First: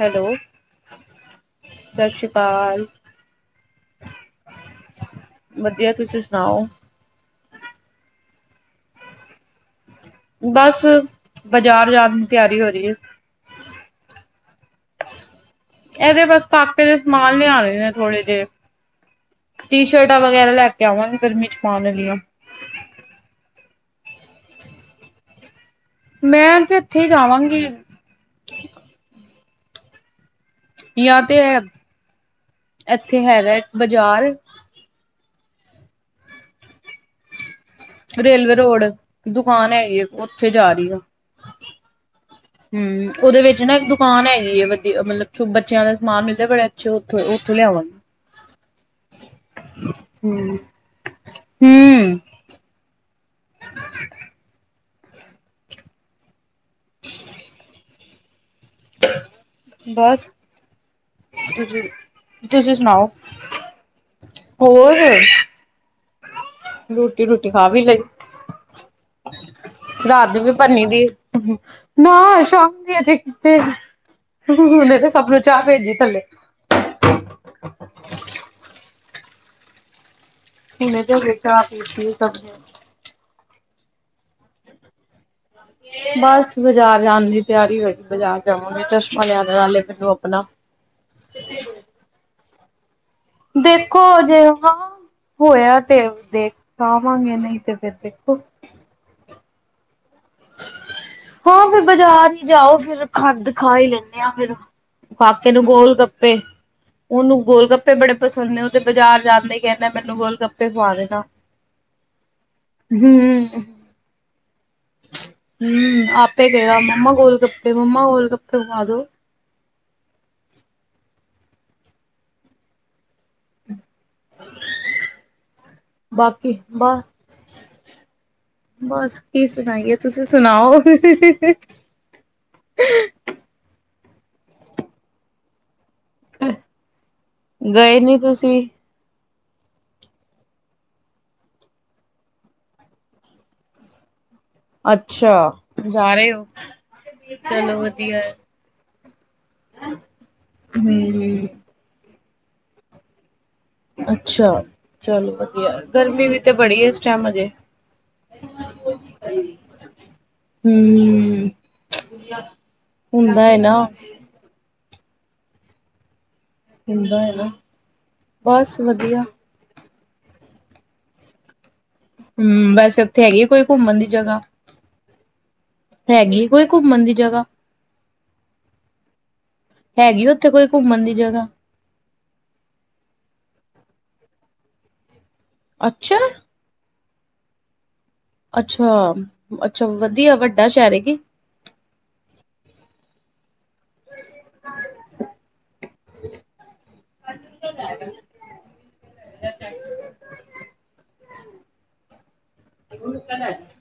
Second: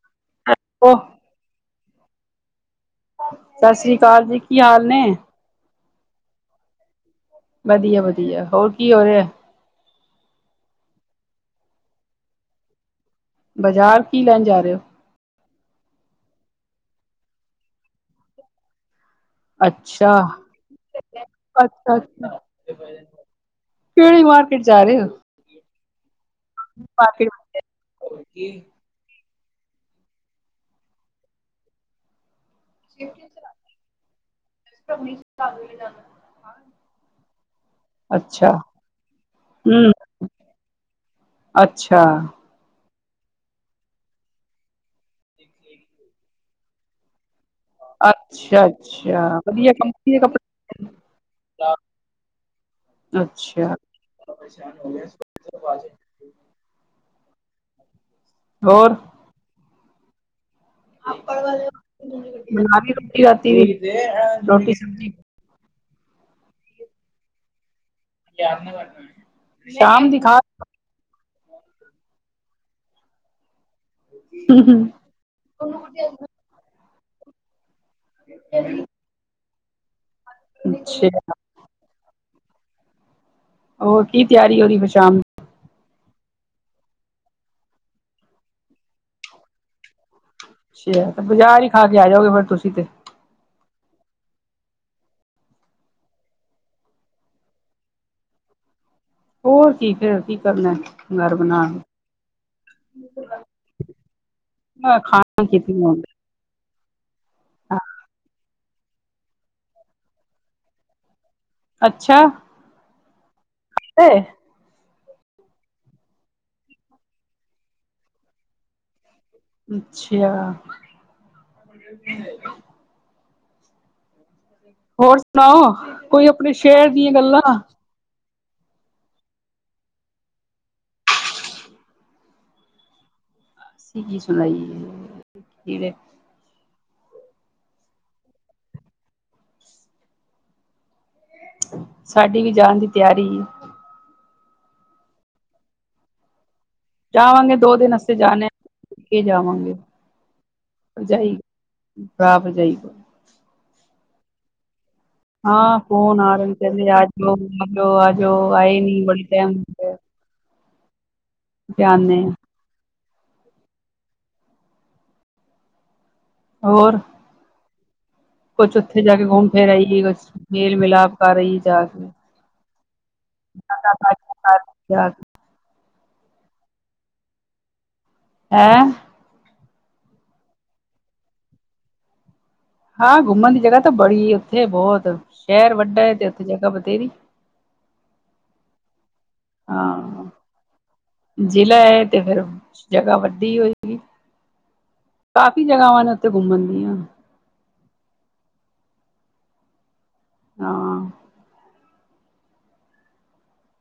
Hello, [unintelligible] ਉਹ ਸਤਿ ਸ਼੍ਰੀ ਅਕਾਲ। ਸਤਿ ਸ੍ਰੀ ਅਕਾਲ ਜੀ। ਕੀ ਹਾਲ ਨੇਂ? ਵਧੀਆ, ਤੁਸੀਂ ਸੁਣਾਓ। ਵਧੀਆ, ਵਧੀਆ। ਹੋਰ ਕੀ ਹੋ ਰਿਹਾ? ਬਸ, ਬਾਜ਼ਾਰ ਜਾਣ ਦੀ ਤਿਆਰੀ ਹੋ ਰਹੀ ਐ। ਬਾਜ਼ਾਰ ਕੀ ਲੈਣ ਜਾ ਰਹੇ ਔ? ਇਹਦੇ ਬਸ ਪਾਕੇੇ ਦੇ ਸਮਾਨ ਲਿਆਣੇ ਨੇਂ, ਥੋੜੇ ਜਿਹੇ ਟੀ ਅੱਛਾ ਸ਼ਰਟਾਂ ਵਗੈਰਾ ਲੈ ਕੇ ਆਵਾਂਗੇ, ਗਰਮੀ ਚ ਪਾਣ ਅੱਛਾ ਆਲੀਆਂ। ਅੱਛਾ ਕਿਹੜੀ ਮਾਰਕੀਟ ਜਾ ਰਹੇ ਔ। ਮੈਂ ਤੇ ਇੱਥੇ ਹੀ ਜਾਵਾਂਗੀ [unintelligible] ਜਾਂ ਤੇ ਐ, ਇੱਥੇ ਹੈਗਾ ਇੱਕ ਬਾਜ਼ਾਰ ਲੀ [inaudible] ਰੇਲਵੇ ਰੋਡ, ਦੁਕਾਨ ਹਮ ਹੈਗੀ ਹੈ, ਉੱਥੇ ਜਾ ਰਹੀ ਆ ਅੱਛਾ। ਹੂ ਉਹਦੇ ਵਿੱਚ ਨਾ ਇੱਕ ਦੁਕਾਨ ਹੈਗੀ ਹੈ, ਵਧੀਆ ਮਤਲਬ ਬੱਚਿਆਂ ਦਾ ਸਮਾਨ ਮਿਲਦੇ ਬੜੇ ਅੱਛੇ, ਉੱਥ ਉੱਥੋਂ ਲਿਆਵਾਂਗੇ ਅੱਛਾ ਅੱਛਾ, ਵਧੀਆ ਕੰਪਨੀ ਦੇ ਹਮ, ਕੱਪੜੇ ਹਮ ਅੱਛਾ ਹੋਰ ਬਸ ਤੁਸੀਂ ਬਣਾ ਲਈ ਸੁਣਾਓ, ਰੋਟੀ ਰਾਤੀ ਦੀ ਰੋਟੀ ਹੋਰ ਸਬਜ਼ੀ ਰੋਟੀ ਰੂਟੀ ਖਾ ਵੀ ਲਈ, ਸ਼ਾਮ ਰਾਤ ਖਾ ਦੀ ਵੀ ਭਨੀ ਦੀ ਏ ਨਾ ਸ਼ਾਮ ਦੀ ਅਜੇ ਕਿਤੇ ਸਭ ਨੂੰ ਚਾਹ ਭੇਜੀ ਥੱਲੇ ਹ [inaudible] ਹੁਣੇ ਅੱਛਾ ਤਾਂ ਹਾਲੇ ਚਾਹ ਪੀਤੀ ਸਭ ਨੇ। ਹੋਰ ਕੀ ਤਿਆਰੀ ਹੋ ਰਹੀ, ਫਿਰ ਸ਼ਾਮ ਦੀ ਬਸ ਬਾਜ਼ਾਰ ਜਾਣ ਦੀ ਤਿਆਰੀ ਹੋਈ, ਬਾਜ਼ਾਰ ਜਾਵਾਂਗੇ ਚਸ਼ਮਾ ਲਿਆਣਾ ਨਾਲੇ ਮੈਂਨੂੰ ਆਪਣਾ ਅੱਛਾ, ਬਾਜ਼ਾਰ ਹੀ ਖਾ ਕੇ ਆ ਜਾਓਗੇ, ਫੇਰ ਤੁਸੀਂ ਤੇ ਦੇਖੋ ਜੇ ਹਾਂ ਹੋਇਆ ਤੇ ਦੇਖ ਆਵਾਂਗੇ, ਨਹੀਂ ਤੇ ਫੇਰ ਦੇਖੋ ਹੋਰ ਕੀ ਫਿਰ ਅਸੀਂ ਹਾਂ, ਫਿਰ ਬਾਜ਼ਾਰ ਹੀ ਜਾਓ, ਫਿਰ ਖੰਡ ਖਾ ਹੀ ਲੈਂਨੇ ਹਾ ਫਿਰ। ਖਾਣਾ ਕੀਤੀ ਹੈ। ਤੇ, ਉਹਨੂੰ ਗੋਲ ਗੱਪੇ ਬੜੇ ਪਸੰਦ ਨੇ। ਤੇ ਬਾਜ਼ਾਰ ਜਾਂਦੇ ਕਹਿਦਾਂ, ਮੈਨੂੰ ਗੋਲ ਗੱਪੇ ਖਾਵੇ ਦੇਣਾ। ਅੱਛਾ ਹੂ [unintelligible] ਹੂੰ ਆਪੇ ਗਏਗਾ ਮੰਮਾ ਗੋਲ ਗੱਪੇ, ਮੰਮਾ ਗੋਲ ਗੱਪੇ ਖਵਾ ਦੋ। ਅੱਛਾ ਹੋਰ ਸੁਣਾਓ, ਕੋਈ ਆਪਣੇ ਬਾਕੀ ਸ਼ਹਿਰ ਬ ਦੀਆਂ ਗੱਲਾਂ? ਬਸ ਕੀ ਸੁਣਾਈਏ, ਤੁਸੀਂ ਸੁਣਾਓ ਅਸੀਂ ਕੀ ਸੁਣਾਈਏ, ਕੀ ਵੇ ਗਏ ਨੀ ਤੁਸੀਂ? ਸਾਡੀ ਵੀ ਜਾਣ ਦੀ ਤਿਆਰੀ ਈ ਐ ਅੱਛਾ, ਜਾ ਰਹੇ ਹੋ ਜਾਵਾਂਗੇ ਦੋ ਚਲੋ ਦਿਨ ਆਸਤੇ ਵਧੀਆ ਹੈ। ਜਾਣਾ ਏ, ਕੀ ਜਾਵਾਂਗੇ, ਭਰਜਾਈ ਹੂੰ ਭਰਾ ਭਰਜਾਈ ਅੱਛਾ ਚਲੋ ਹਾਂ ਵਧੀਆ ਫੌਣ ਗਰਮੀ ਆਰ ਵੀ ਤੇ ਰਹੇ ਬੜੀ ਕਹਂਦੇ, ਹੈ ਇਸ ਟਾਈਮ ਆਜਓ ਅਜੇ। ਆਜਓ ਆ ਜਾਓ, ਆਏ ਨੀ ਬੜੀ ਟਾਈਮ [unintelligible] ਹੂ, ਗਏ ਆਨੇ ਹੁੰਦਾ ਏ ਨ। ਹੁਨਦਾ ਹੈ ਨਾ ਕੁੱਛ ਬਸ ਉੱਥੇ ਜਾ ਵਧੀਆ। ਕੇ ਘੁੰਮ ਫਿਰ ਆਈ ਏ, ਕੁੱਛ ਮੇਲ ਮਿਲਾਪ ਕਰ ਆਈ ਜਾ ਕੇ ਹੂ, ਵੈਸੇ ਉੱਥੇ ਹੈਗੀ ਐ, ਕੋਈ ਘੁੰਮਣ ਦੀ ਜਗ੍ਹਾ ਹੈਗੀ ਐ ਕੋਈ ਘੁੰਮਣ ਦੀ ਜਗ੍ਹਾ? ਹੈਂ? ਹੈਗੀ ਉੱਥੇ ਕੋਈ ਘੁੰਮਣ ਦੀ ਜਗ੍ਹਾ? ਹਾਂ ਘੁੰਮਣ ਦੀ ਜਗ੍ਹਾ ਤਾਂ ਬੜੀ ਉੱਥੇ ਬਹੁਤ, ਸ਼ਹਿਰ ਵੱਡਾ ਹੈ, ਅੱਛਾ ਤੇ ਉੱਥੇ ਜਗ੍ਹਾ ਬਥੇਰੀ ਅੱਛਾ-ਅੱਛਾ ਹਾਂ ਵਧੀਆ ਵੱਡਾ ਸ਼ੈਰ ਐ ਕੀ? ਜ਼ਿਲ੍ਹਾ ਹੈ, ਤੇ ਫੇਰ ਜਗ੍ਹਾ ਵੱਡੀ ਹੋਏਗੀ, ਕਾਫੀ ਜਗਾਵਾਂ ਨੇ ਉੱਥੇ ਘੁੰਮਣ ਦੀਆਂ। [unintelligible] ਥਕ [unintelligible] ਹਾਂ [unintelligible]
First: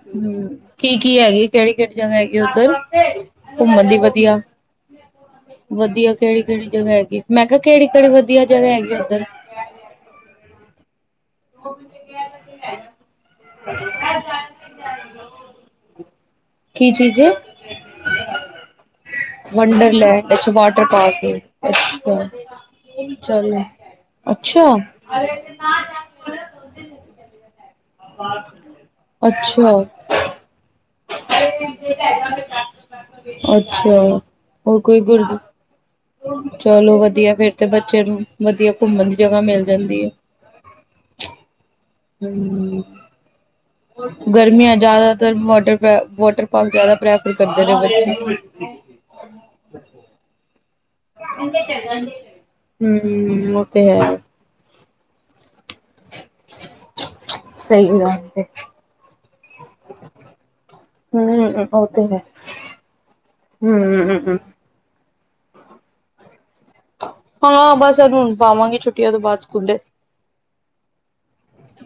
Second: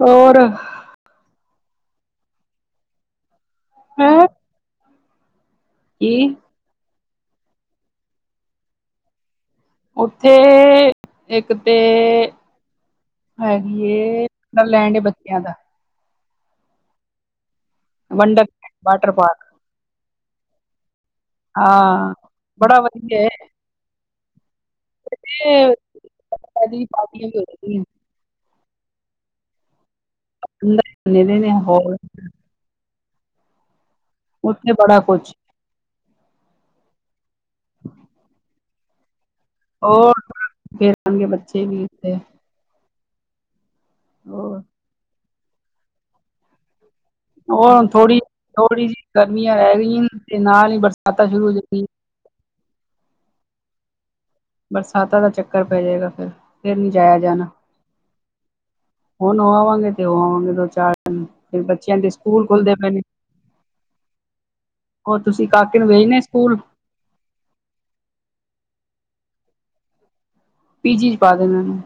ਹੋਰ ਹੂੰ ਕੀ-ਕੀ ਹੈਗੀ ਕੇੜੀ-ਕੇੜੀ ਜਗਾ ਹੈਗੀ ਉੱਧਰ ਘੁੰਮਣ ਦੀ ਹੈਂ ਵਧੀਆ? ਕੀ ਵਧੀਆ ਕਿਹੜੀ- ਕਿਹੜੀ ਜਗਾ ਹੈਗੀ। ਮੈਂ ਕਿਹਾ ਕਿਹੜੀ- ਕਿਹੜੀ ਵਧੀਆ ਜਗਾ ਹੈਗੀ ਉੱਧਰ। ਓਥੇ ਇੱਕ ਤੇ ਹੈਗੀਏ। ਵੰਡਰਲੈਂਡ ਏ ਬੱਚਿਆਂ ਦਾ। ਕੀ ਚੀਜ਼ ਏ? ਵੰਡਰਲੈਂਡ ਵਾਟਰ ਪਾਰਕ ਵੰਡਰਲੈਂਡ, ਅੱਛਾ ਵਾਟਰਟਰ ਪਾਰਕ, ਏ ਹਾਂ ਅੱਛਾ। ਬੜਾ ਵਧੀਆ ਐ। ਚਲੋ ਅੱਛਾ! ਤੇ ਪਾਰਟੀਆਂ ਵੀ [unintelligible] ਅੱਛਾ। [unintelligible] ਨੇ ਹੋਰ ਅੱਛਾ, ਉੱਥੇ ਹੋਰ ਬੜਾ ਕੋਈ ਕੁਛ [unintelligible] ਚਲੋ ਵਧੀਆ, ਫੇਰ ਤੇ ਬੱਚੇ ਨੂੰ ਵਧੀਆ ਘੁੰਮਣ ਦੀ ਜਗਾ ਮਿਲ ਜਾਂਦੀ ਏ। ਹੋਰ ਖੇਡਣਗੇ ਬੱਚੇ ਵੀ ਉੱਥੇ। ਹੂੰ, ਹੋਰ ਗਰਮੀਆਂ ਜਿਆਦਾਤਰ ਵਾਟਰ ਵਾਟਰ ਪਾਰਕ ਜਿਆਦਾ ਪ੍ਰਿਆ- ਉਹ ਥੋੜੀ- ਥੋੜੀ ਜਿਹੀ ਗਰਮੀਆਂ ਰਹਿ ਗਈਆਂ ਤੇ ਨਾਲ ਹੀ ਬਰ- ਹੂੰ ਉਹ ਤੇ ਹੈ। ਬਰਸਾਤਾਂ ਦਾ ਚੱਕਰ ਪੈ ਜਾਏਗਾ ਫੇਰ। ਸਹੀ ਗੱਲ ਤੇ। ਹੁਣ ਹੋ ਆਵਾਂਗੇ ਤੇ, ਹੋ ਆਵਾਂਗੇ ਦੋ- ਚਾਰ ਦਿਨ। ਹੂੰ, ਫੇਰ ਬੱਚਿਆਂ ਦੇ ਸਕੂਲ ਖੁੱਲਦੇ ਪਏ ਨੇ। ਹੂੰ-ਹੂੰ, ਹੂੰ- ਹੂੰ। ਉਹ ਤੁਸੀਂ ਕਾਕੇ ਨੂੰ ਭੇਚਣੇ ਸਕੂਲ? ਹਾਂ ਬਸ ਹੁਣ ਉਹਨੂੰ ਪਾਵਾਂਗੇ ਛੁੱਟੀਆਂ ਤੋਂ ਬਾਅਦ ਸਕੂਲੇ। ਪੀਜੀ ਚ ਪਾ ਦੇਣਾ ਇਨੂੰ।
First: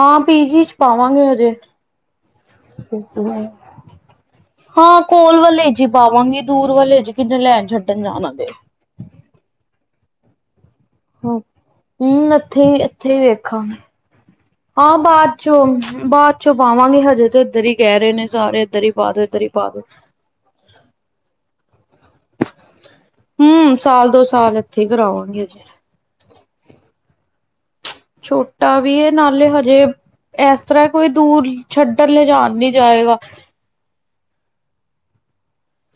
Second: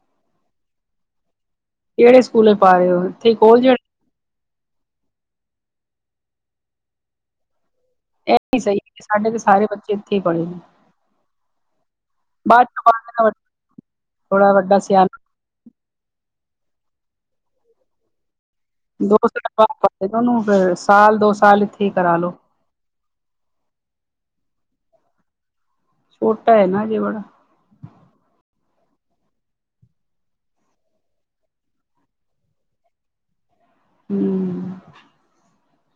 ਹਾਂ ਪੀਜੀ ਚ ਪਾਵਾਂਗੇ ਹਜੇ। ਕੇੜੇ ਸਕੂਲੇ ਪਾ ਰੇ ਓ ਏਥੇ ਕੋਲ ਜੇੜੇ? ਹਾਂ ਕੋਲ ਵਾਲੇ ਹੀ ਚ ਪਾਵਾਂਗੀ। ਦੂਰ ਵਾਲੇ ਜੀ ਕਿੰਨੇ ਲੈਣ ਛੱਡਣ ਜਾਣਾ ਇਹ ਪਏਗਾ। ਨੀ ਸਹੀ ਸਾਡੇ ਤੇ ਸਾਰੇ ਬੱਚੇ ਏਥੇ ਈ ਪੜੇ ਨੇ। ਹੂੰ, ਇੱਥੇ ਬਾਅਦ ਹੀ, ਇੱਥੇ ਹੀ ਚੋਂ ਵੇਖਾਂ ਥੋੜਾ ਵੱਡਾ ਹਾਂ ਸਿਆਣਾ ਬਾਅਦ ਚੋ ਬਾਅਦ ਚੋਂ ਪਾਵਾਂਗੇ ਹਜੇ ਤੇ ਇੱਧਰ ਹੀ, ਕਹਿ ਰਹੇ ਨੇ ਸਾਰੇ ਇੱਧਰ ਹੀ ਪਾ ਦੋ ਦੇ, ਇੱਧਰ ਹੀ ਸਾਲ ਪਾ ਬਾਅਦ ਦੇ। ਦੇਣਾ ਉਹਨੂੰ ਫੇਰ ਸਾਲ ਦੋ ਸਾਲ ਇੱਥੇ ਹੀ ਕਰਾ ਲੋ। ਹੂੰ, ਸਾਲ ਦੋ ਸਾਲ ਇੱਥੇ ਕਰਾਉਣਗੀ ਛੋਟਾ ਐ ਨਾ ਅਜੇ ਬੜਾ। ਛੋਟਾ ਵੀ ਨਾਲੇ ਹਜੇ ਇਸ ਤਰਾਂ ਹੈ। ਕੋਈ ਦੂਰ ਛੱਡਣ ਲਿਜਾਣ ਨੀ ਜਾਏਗਾ। ਹੂੰ।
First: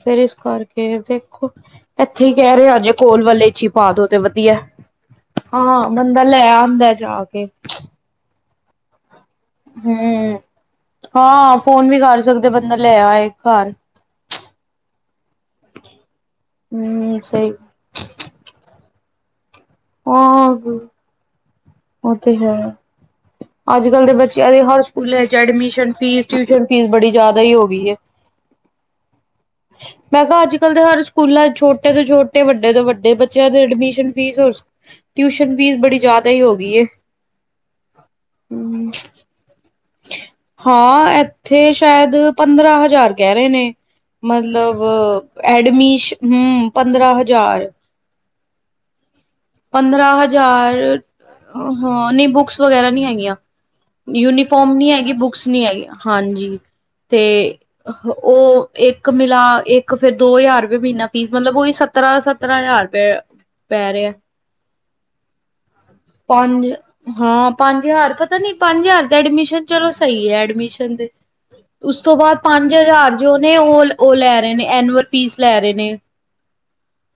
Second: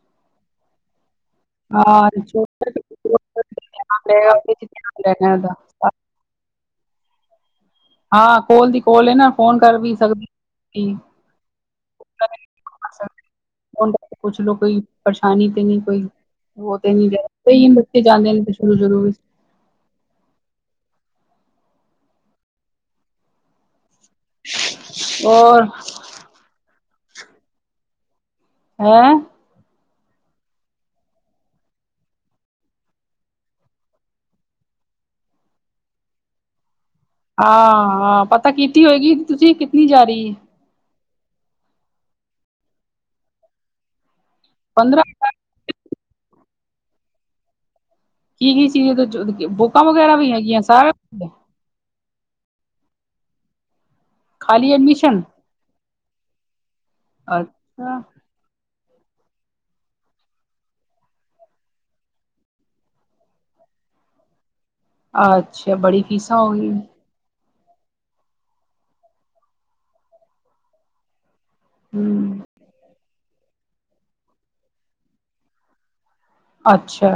ਫੇਰ ਇਸ ਕਰਕੇ। ਦੇਖੋ ਹਾਂ ਇੱਥੇ ਹੀ ਕਹਿ ਛੋਟਾ ਰਿਹੇ ਜੇ ਕੋਲ ਵਾਲੇ ਚੀ ਪਾ ਦੋ ਤੇ ਵਧੀਆ। [unintelligible] ਓਦਾ ਹਾਂ ਬੰਦਾ ਲੈ ਆਉਂਦਾ ਹੈ, ਜਾ ਕੇ। ਹਾਂ, ਕੋਲ ਦੀ ਕੋਲ ਐ ਨਾ। ਫੋਨ ਕਰ ਵੀ ਹੂੰ। ਸਕਦੇ ਕੀ ਹਾਂ ਫੋਨ ਵੀ ਕਰ ਸਕਦੇ ਬੰਦਾ ਲੈ ਆਏ ਘਰ [unintelligible] ਪੁਛ ਲੋ ਕੋਈ ਪਰੇਸ਼ਾਨੀ ਤੇ ਨਹੀਂ ਕੋਈ ਹੋ ਤੇ ਨਹੀਂ ਹੂੰ ਰਿਹਾ ਸਹੀ ਬਣੀ। ਜਾਂਦੇ ਨੇ ਤੇ ਸ [unintelligible] ਵੀ ਹਾਂ ਓ ਤੇ ਹੈ ਅੱਜ ਕੱਲ ਦੇ ਬੱ ਬੱਚਿਆਂ ਦੇ ਹਰ ਸਕੂਲੇ ਏਚ ਔਰ ਐਡਮਿਸ਼ਨ ਫੀਸ, ਟਿਊਸ਼ਨ ਫੀਸ, ਬੜੀ ਜਾਦਾ ਈ ਹੋ ਗਈ ਐ। ਹੈਂ? ਮੈਂ ਕਿਹਾ ਅੱਜ ਕੱਲ੍ਹ ਦੇ ਹਰ ਸਕੂਲਾਂ ਏਚ ਛੋਟੇ ਤੋਂ ਛੋਟੇ, ਵੱਡੇ ਤੋਂ ਵੱਡੇ, ਬੱਚਿਆਂ ਦੇ ਐਡਮਿਸ਼ਨ ਫੀਸ [unintelligible] ਟਿਊਸ਼ਨ ਫੀਸ ਬੜੀ ਜਾਦਾ ਈ ਹੋ ਗਈ ਏ। ਆ ਹਾਂ ਪਤਾ ਕੀਤੀ ਹੋਏਗੀ, ਤੁਸੀਂ ਕਿਤਨੀ ਜਾ ਰੀ? ਹਾਂ ਐਥੇ ਸ਼ਾਏਦ ਪੰਦਰਾਂ ਹਜ਼ਾਰ ਕੈ ਰੇ ਨੇ, ਮਤਲਵ ਪੰਦਰਾਂ ਹਜ਼ਾਰ ਐਡਮੀਸ਼ ਹਮ ਪੰਦਰਾਂ ਹਜ਼ਾਰ। ਕੀ-ਕੀ ਸੀ ਉਦੇ [unintelligible] ਬੁੱਕਾਂ ਵਗੈਰਾ ਵੀ ਹੈਗੀਆਂ ਸਾਰਾ ਕੁਜ ਏ? ਆ ਹਾਂ ਨਈ ਬੁਕਸ ਵਗੈਰਾ ਨਹੀਂ ਹੈਗੀਆਂ, ਖਾਲੀ ਯੂਨੀਫੋਮ ਨੀ ਹੈਗੀ ਐਡਮਿਸ਼ਨ ਬੁ ਕੁਛ ਨੀ ਆਈ, ਹਾਂਜੀ ਤੇ ਅੱਛਾ ਓ ਏਕ ਮਿਲਾ ਏਕ, ਫੇਰ ਦੋ ਹਜ਼ਾਰ ਰੁਪਏ ਮਹੀਨਾ ਫੀਸ, ਮਤਲਬ ਓਹੀ ਸਤਰਾਂ-ਸਤਰਾਂ ਹਜ਼ਾਰ ਰੁਪਏ ਪੈ ਰੇਆ ਐ। ਅੱਛਾ, ਬੜੀ ਫੀਸਾਂ ਹੋ ਪਾਂਜ ਗਈ ਹਾਂ ਪੰਜ ਹਜ਼ਾਰ, ਪਤਾ ਨੀ ਪੰਜ ਹਜ਼ਾਰ ਤੇ ਐਡਮਿਸ਼ਨ ਚਲੋ ਸਈ ਏ, ਐਡਮਿਸ਼ਨ ਦੇ। ਉਸ ਤੋਂ ਬਾਅਦ ਹਮ ਪੰਜ ਹਜ਼ਾਰ ਜੋ ਨੇ ਉਹ, ਉਹ ਲੈ ਰਏ ਨੇ ਐਨੂਅਲ ਫੀਸ ਲੈ ਰਹੇ ਨੇ। ਅੱਛਾ।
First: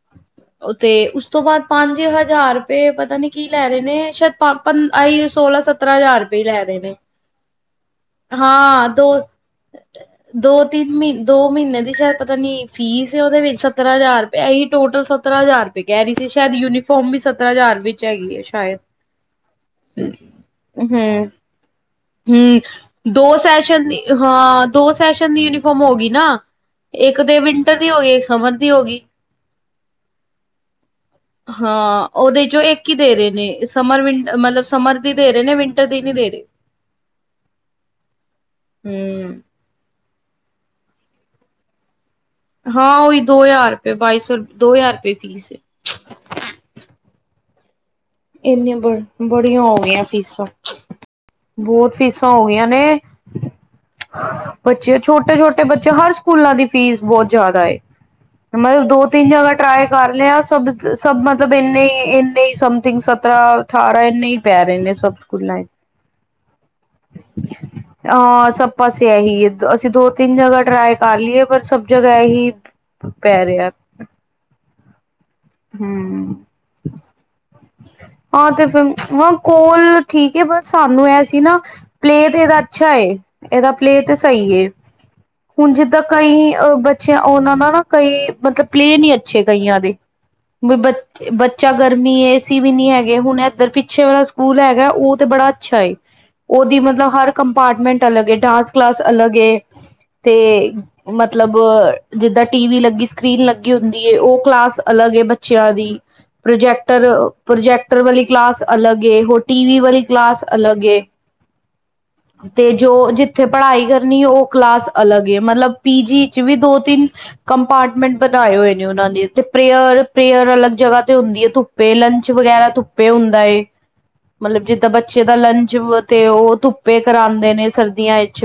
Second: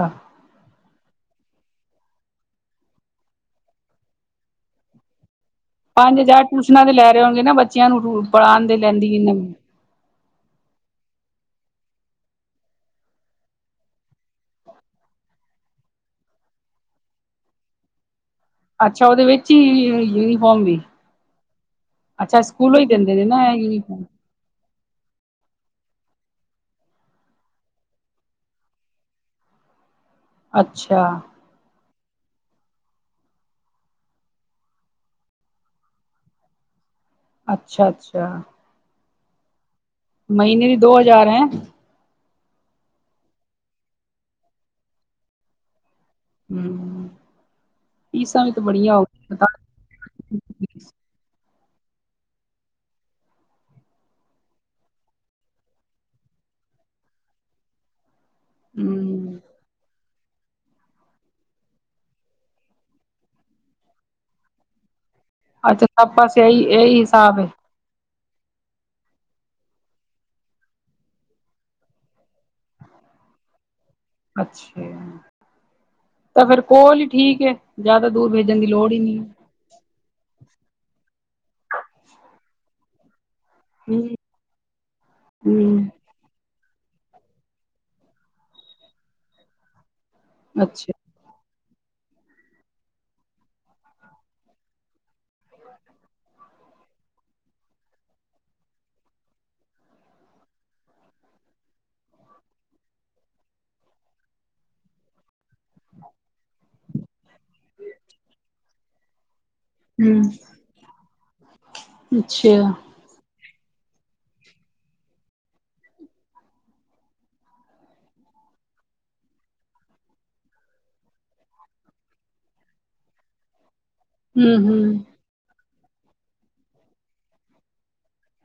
ਉਹ ਤੇ, ਉਸ ਤੋਂ ਬਾਅਦ ਪੰਜ ਹਜ਼ਾਰ ਰੁਪਏ, ਪਤਾ ਨੀ ਕਿ? ਲੈ ਰਏ ਨੇ, ਸ਼ੇਦ ਪਾਪਨ ਆਈਓ ਸੋਲਾਂ ਸੱ ਪੰਜ ਹਜ਼ਾਰ ਟਿਊਸ਼ਨਾਂ ਦੇ ਲੈ ਰਹੇ ਹੋਣਗੇ ਨਾ, ਬੱਚਿਆਂ ਨੂੰ ਰੁਲ ਪੜ੍ਹਾਣ ਦੇ ਹਾਂ ਲੈਂਦੀ ਦੋ ਜਿੰਨੇ। ਦੋ ਤਿੰਨ ਮੀ, ਦੋ ਮੀਨੇ ਦੀ ਸ਼ਾਇਦ ਪਤਾ ਨੀ ਫੀਸ ਏ ਓਦੇ ਵਿੱਚ, ਸਤਰਾਂ ਹਜ਼ਾਰ ਏਹੀ ਟੋਟਲ ਸਤਰਾਂ ਹਜ਼ਾਰ ਰੁਪਏ ਕਹਿ ਰਹੀ ਸੀ, ਸ਼ਾਏਦ ਯੂਨੀਫੋਰਮ ਵੀ ਸੱਤਰਾਂ ਹਜ਼ਾਰ ਵਿੱਚ ਹੈਗੀ ਏ। ਅੱਛਾ ਉਹਦੇ ਵਿੱਚ ਹੀ-ਹੀ ਯੂਨੀਫੋਮ ਵੀ? ਹਮ ਅੱਛਾ ਹਮ ਸਕੂਲੋਂ ਈ ਦਿੰਦੇ ਨੇ ਦੋ ਨਾ ਏਹ ਸੈਸ਼ਨ ਦੀ ਯੂਨੀਫੋਮ? ਹਾਂ, ਦੋ ਸੈਸ਼ਨ ਦੀ ਯੂਨੀਫੋਮ ਹੋ ਗਈ ਨਾ। ਏਕ ਤੇ ਵਿੰਟਰ ਦੀ ਹੋ ਗਈ, ਏਕ ਸਮਰ ਦੀ ਹੋ ਗਈ। ਅੱਛਾ। ਹਾਂ, ਉਹਦੇ ਚੋਂ ਏਕ ਈ ਦੇ ਰਏ ਨੇ, ਸਮਰ ਵਿਨ ਮਤਲਬ ਸਮਰ ਦੀ ਦੇ ਰਏ ਨੇ, ਵਿੰਟਰ ਦੀ ਨੀ ਦੇ ਰਏ। ਅੱਛਾ-ਅੱਛਾ। ਹੂੰ। ਮਹੀਨੇ ਵੀ ਦੋ ਹਜ਼ਾਰ ਹੈ। ਹਾਂ ਉਈ, ਦੋ ਹਜ਼ਾਰ ਰੁਪਏ, ਬਾਈ ਸੌ, ਦੋ ਹਜ਼ਾਰ ਰੁਪਏ ਫੀਸ ਏ। ਹੂੰ। ਇੰਨੀ ਬ ਬੜੀਆਂ ਹੋ ਗਈਆਂ ਫੀਸਾਂ। ਬੌਤ ਫੀਸਾਂ ਹੋ ਗਈਆਂ ਨੇ। ਬੱਚੇ ਛੋਟੇ-ਛੋਟੇ ਬੱਚੇ, ਹਰ ਸਕੂਲਾਂ ਦੀ ਫੀਸ ਬਹੋਤ ਜ਼ਿਆਦਾ ਏ। ਮਲਬ ਦੋ ਤਿੰਨ ਹਮ ਜਗ੍ਹਾ ਟਰਾਏ ਕਰ ਲਿਆ। ਸਭ ਦ ਸਭ ਮਤਲਬ ਏਨੇ ਈ, ਏਨੇ ਈ ਸਮ ਥਿੰਗ ਸਤਰਾਂ ਅਠਾਰਾਂ ਇੰਨੇ ਈ ਪੈ ਰਏ ਨੇ ਸਭ। ਸਕੂਲਾਂ ਚ ਅੱਛਾ ਪਾਪਾ ਸਹੀ ਏਹੀ ਹਿਸਾਬ ਏ। ਹਾਂ ਸਭ ਪਾਸੇ ਏਹੀ ਹੈ, ਅਸੀਂ ਦੋ ਤਿੰਨ ਜਗ੍ਹਾ ਟਰਾਈ ਕਰ ਲਈ ਏ ਪਰ ਸਭ ਜਗ੍ਹਾ ਏਹੀ ਪੈ ਰੇਆ। ਅੱਛਾ। ਹੂੰ। ਤਾਂ ਫੇਰ ਕੋਲ ਈ ਠੀਕ ਹੈ, ਜ਼ਿਆਦਾ ਦੂਰ ਭੇਜਣ ਤੇ ਦੀ ਲੋੜ ਫਿਰ ਹੀ ਨਈ। ਹਾਂ ਕੋਲ ਠੀਕ ਏ, ਪਰ ਸਾਨੂੰ ਐ ਸੀ ਨਾ, ਪਲੇ ਤੇ ਏਹਦਾ ਅੱਛਾ ਏ। ਏਹਦਾ ਪਲੇ ਹੈ। ਤੇ ਸਹੀ ਏ, ਹੁਣ ਹੂੰ ਜਿੱਦਾਂ ਕਈ ਅਹ ਬੱਚਿਆਂ, ਉਹਨਾਂ ਦਾ ਨਾ, ਕਈ ਮਤਲਬ ਪਲੇ ਨਹੀਂ ਅੱਛੇ ਕਈਆਂ ਦੇ। ਬੀ ਬ ਅੱਛਾ ਬੱਚਾ ਗਰਮੀ ਏ, ਏ ਸੀ ਵੀ ਨਈ ਹੈ ਗੇ, ਹੁਣ ਏਧਰ ਪਿੱਛੇ ਵਾਲਾ ਸਕੂਲ ਹੈਗਾ, ਉਹ ਤੇ ਬੜਾ ਅੱਛਾ ਏ। ਉਹਦੀ ਮਤਲਬ ਹ, ਰ ਕੰਪਾਰਟਮੈਂਟ ਅਲੱਗ, ਏ ਡਾਂਸ ਕਲਾਸ ਏ ਅਲੱਗ ਤੇ ਮਤਲਬ, ਜਿੱਦਾਂ ਟੀ ਵੀ ਲੱਗੀ ਸਕਰੀਨ ਲੱਗੀ ਹੁੰਦੀ, ਉਹ ਕਲਾਸ ਅਲੱਗ ਏ ਬੱਚਿਆਂ ਦੀ ਪ੍ਰੋਜੈਕਟਰ -ਪ੍ਰੋਜੈਕਟਰ ਵਾਲੀ ਕਲਾਸ, ਅਲੱਗ ਏ, ਟੀਵੀ, ਵਾਲੀ ਹੂੰ ਕਲਾਸ ਅਲੱਗ ਏ, ਅੱਛਾ ਜੋ ਜਿੱਥੇ ਉੱਥੇ ਪੜ੍ਹਾਈ ਕਰਨੀ, ਉਹ ਕਲਾਸ ਅਲੱਗ ਏ ਮਤਲਬ ਪੀ-ਜੀੀ ਚ ਵੀ ਦੋ ਤਿੰਨ ਕੰਪਾਰਟਮੈਂਟ ਬਣਾਏ ਹੋਏ ਨੇ, ਉਹਨਾਂ ਨੇ ਤੇ ਪ੍ਰੇਅਰ ਪ੍ਰੇਅਰ ਅਲੱਗ ਜਗ੍ਹਾ ਤੇ ਹੁੰਦੀ ਧੁੱਪ, ਵੇ ਧੁੱਪੇ ਲੰਚ ਵਗੈਰਾ, ਧੁੱਪੇ ਹੁੰਦਾ ਏ ਹੂੰ ਮਤਲਬ ਹੂੰ ਜਿੱਦਾਂ ਬੱਚੇ? ਬੱਚੇ ਦਾ ਲੰਚ ਤੇ, ਉਹ ਧੁੱਪੇ ਕਰਾਉਂਦੇ ਨੇ ਸਰਦੀਆਂ ਵਿੱਚ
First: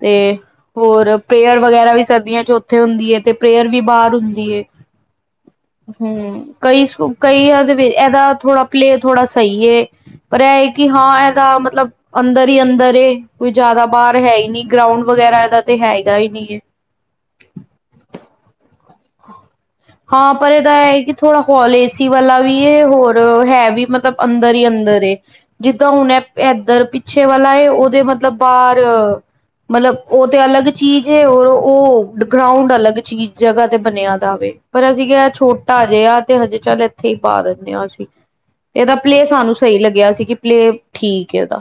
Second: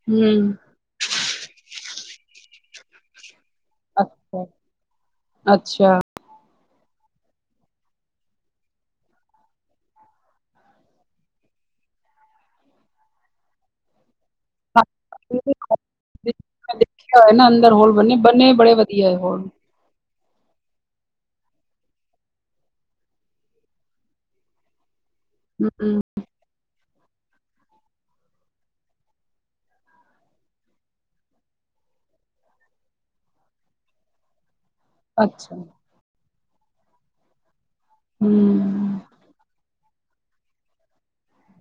ਤੇ, ਹੂੰ ਹੋਰ, ਪ੍ਰੇਅਰ ਵਗੈਰਾ ਵੀ ਸਰਦੀਆਂ ਚ, ਉੱਥੇ ਹੁੰਦੀ ਹੈ ਤੇ, ਪ੍ਰੇਅਰ ਵੀ, ਬਾਹਰ ਅੱਛਾ ਹੁੰਦੀ ਏ, ਅੱਛਾ ਹੂ ਕਈ -ਕਈ ਇਹਦੇ ਇਹਦਾ? ਥੋੜਾ ਪਲੇਅ, ਥੋੜਾ ਸਹੀ ਏ, ਪਰ ਇਹਏ ਕਿ, ਹਾਂ ਇਹ ਤਾਂ ਮਤਲਬ ਅੰਦਰ ਹੀ ਅੰਦਰ ਏ, ਕੋਈ ਜ਼ਿਆਦਾ ਬਾਹਰ ਹੈ ਹੀ ਨਹੀਂ। ਗਰਾਊਂਡ ਵਗੈਰਾ, ਏਦਾ ਤੇ ਹੈਗਾ ਹੀ ਨਈ ਹੈ। ਏ ਨਾ ਅੰਦਰ ਹੋਲ ਬਨੇ ਬਣੇ ਬੜੇ ਵਧੀਆਏ ਹੋਲ। ਹਾਂ, ਪਰ ਇਹਦਾ ਹੈ ਕਿ, ਥੋੜਾ ਹੋਲ ਏਸੀ ਵਾਲਾ ਵੀ, ਹੋਰ ਹੈ ਵੀ ਮਤਲਬ ਅੰਦਰ ਹੀ ਅੰਦਰ ਏ, ਜਿੱਦਾਂ ਹੂੰ ਹੁਣ।, ਐ ਇਧਰ ਪਿੱਛੇ ਵਾਲਾ ਹੈ। ਉਹਦੇ ਮਤਲਬ ਬਾਹਰ ਮਤਲਬ, ਉਹ ਤੇ ਅਲੱਗ ਚੀਜ਼ ਏ ਉਹ ਗਰਾਉਂਡ, ਅਲੱਗ ਚੀਜ਼ ਜਗ੍ਹਾ ਤੇ, ਬਣਿਆ ਜਾਵੇ ਪਰ ਅਸੀਂ ਕਿਹਾ, ਅੱਛਾ ਛੋਟਾ ਜਿਹਾ ਤੇ ਹਜੇ ਚੱਲ ਇੱਥੇ ਹੀ, ਪਾ ਦਿੰਦੇ ਹਾਂ ਅਸੀਂ। ਹਮ। ਇਹਦਾ ਪਲੇਅ ਸਾਨੂੰ ਸਹੀ, ਲੱਗਿਆ ਸੀ ਕਿ ਪਲੇਅ ਠੀਕ ਹੈ ਇਹਦਾ।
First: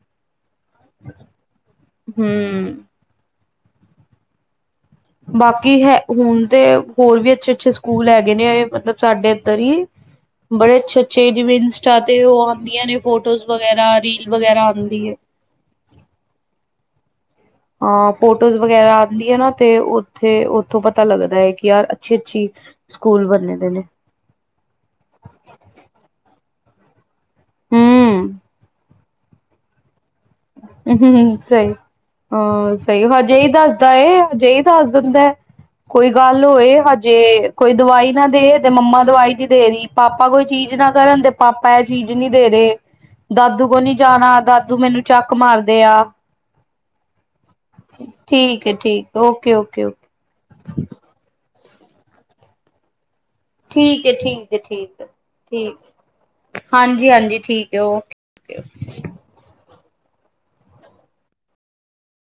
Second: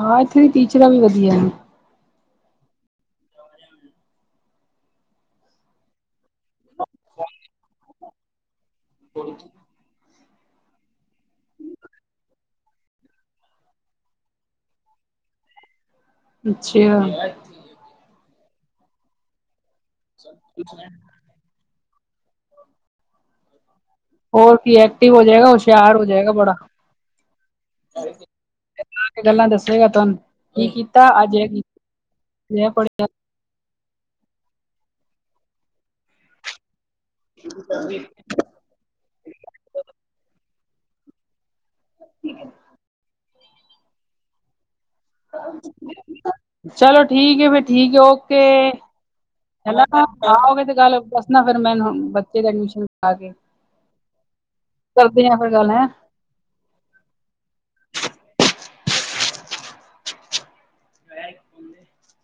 ਹਾਂ ਇੱਥੇ ਦੀ ਟੀਚਰਾਂ ਵੀ, ਵਧੀਆ ਨੇ, ਹਮ। ਬਾਕੀ ਐ ਹੁਣ ਤੇ ਹੋਰ ਵੀ, ਅੱਛੇ -ਅੱਛੇ ਸਕੂਲ ਹੈਗੇ ਨੇ, ਮਤਲਬ, ਸਾਡੇ ਇੱਧਰ ਈ, ਬੜੇ ਅੱਛੇ-ਅੱਛੇ ਇੰਸਟਾ ਤੇ ਉਹ ਆਂਦੀਆਂ ਨੇ ਫੋਟੋਜ਼ ਵਗੈਰਾ, ਰੀਲ ਵਗੈਰਾ ਆਂਦੀ ਏ, ਅੱਛਾ। ਹ ਫੋਟੋਜ਼ ਵਗੈਰਾ ਆਉਂਦੀ ਆ ਨਾ, ਤੇ ਉੱਥੇ- ਉੱਥੋਂ ਪਤਾ ਲੱਗਦਾ ਹੈ ਕਿ ਯਾਰ? ਛੀ- ਛੀ ਸਕੂਲ ਬੰਨੇ ਦੇ ਨੇ, ਹੋਰ ਕੀ, ਐਕਟਿਵ ਹੋ ਜਾਏਗਾ, ਹੁਸ਼ਿਆਰ ਹੋ ਜਾਏਗਾ ਬੜਾ ਹੂੰ ਗੱਲਾਂ ਦੱਸੇਗਾ, ਤੁਹਾਨੂੰ। ਕੀ ਹੂ ਹੂ ਕੀਤਾ [inaudible] ਅੱਜ ਓਂ ਫਿਰ ਇਹ ਸਹੀ ਕੀਤਾ ਇਹ ਹ ਪੜ੍ਹਿਆ ਸਹੀ ਹ ਅਜੇ ਹੀ ਦੱਸਦਾ, ਅਜੇ ਹੀ ਦੱਸ ਦਿੰਦਾ ਕੋਈ ਗੱਲ ਹੋਏ ਹਜੇ ਕੋਈ ਦਵਾਈ ਨਾ, ਦੇ ਤੇ ਮੰਮਾ, ਦਵਾਈ ਦੀ ਦੇ ਰਹੀ, ਪਾਪਾ ਕੋਈ ਚੀਜ਼ ਨਾ ਕਰਨ ਤੇ ਪਾਪਾ ਇਹ ਚੀਜ਼ ਨਹੀਂ, ਦੇ ਰਹੇ ਦਾਦੂ, ਕੋਲ ਨੀ ਜਾਣਾ, ਦਾਦੂ ਮੈਨੂੰ, ਚੱਕ ਮਾਰਦੇ ਆ ਚਲੋ, ਠੀਕ ਏ ਫੇਿਰ ਠੀਕ ਏ, ਓਕੇ ਠੀਕ ਹੈ ਠੀਕ ਓਕੇ ਓਕੇ ਚ ਓਕੇ ਆਓਗੇ ਤੇ, ਗੱਲ ਦੱਸਣਾ ਫਿਰ, ਮੈਂ ਬੱਚੇ ਦੀ ਐਡਮਿਸ਼ਨ ਕਰਾ ਕੇ ਠੀਕ ਹੈ, ਠੀਕ ਹੈ, ਠੀਕ- ਕਰਦੇ ਆ ਫਿਰ ਗੱਲ ਹੈਂ ਠੀਕ। ਹਾਂਜੀ- ਹਾਂਜੀ ਠੀਕ ਹੈ ਓਕੇ। ਓਕੇ। ਡ ਬਦੇ [inaudible]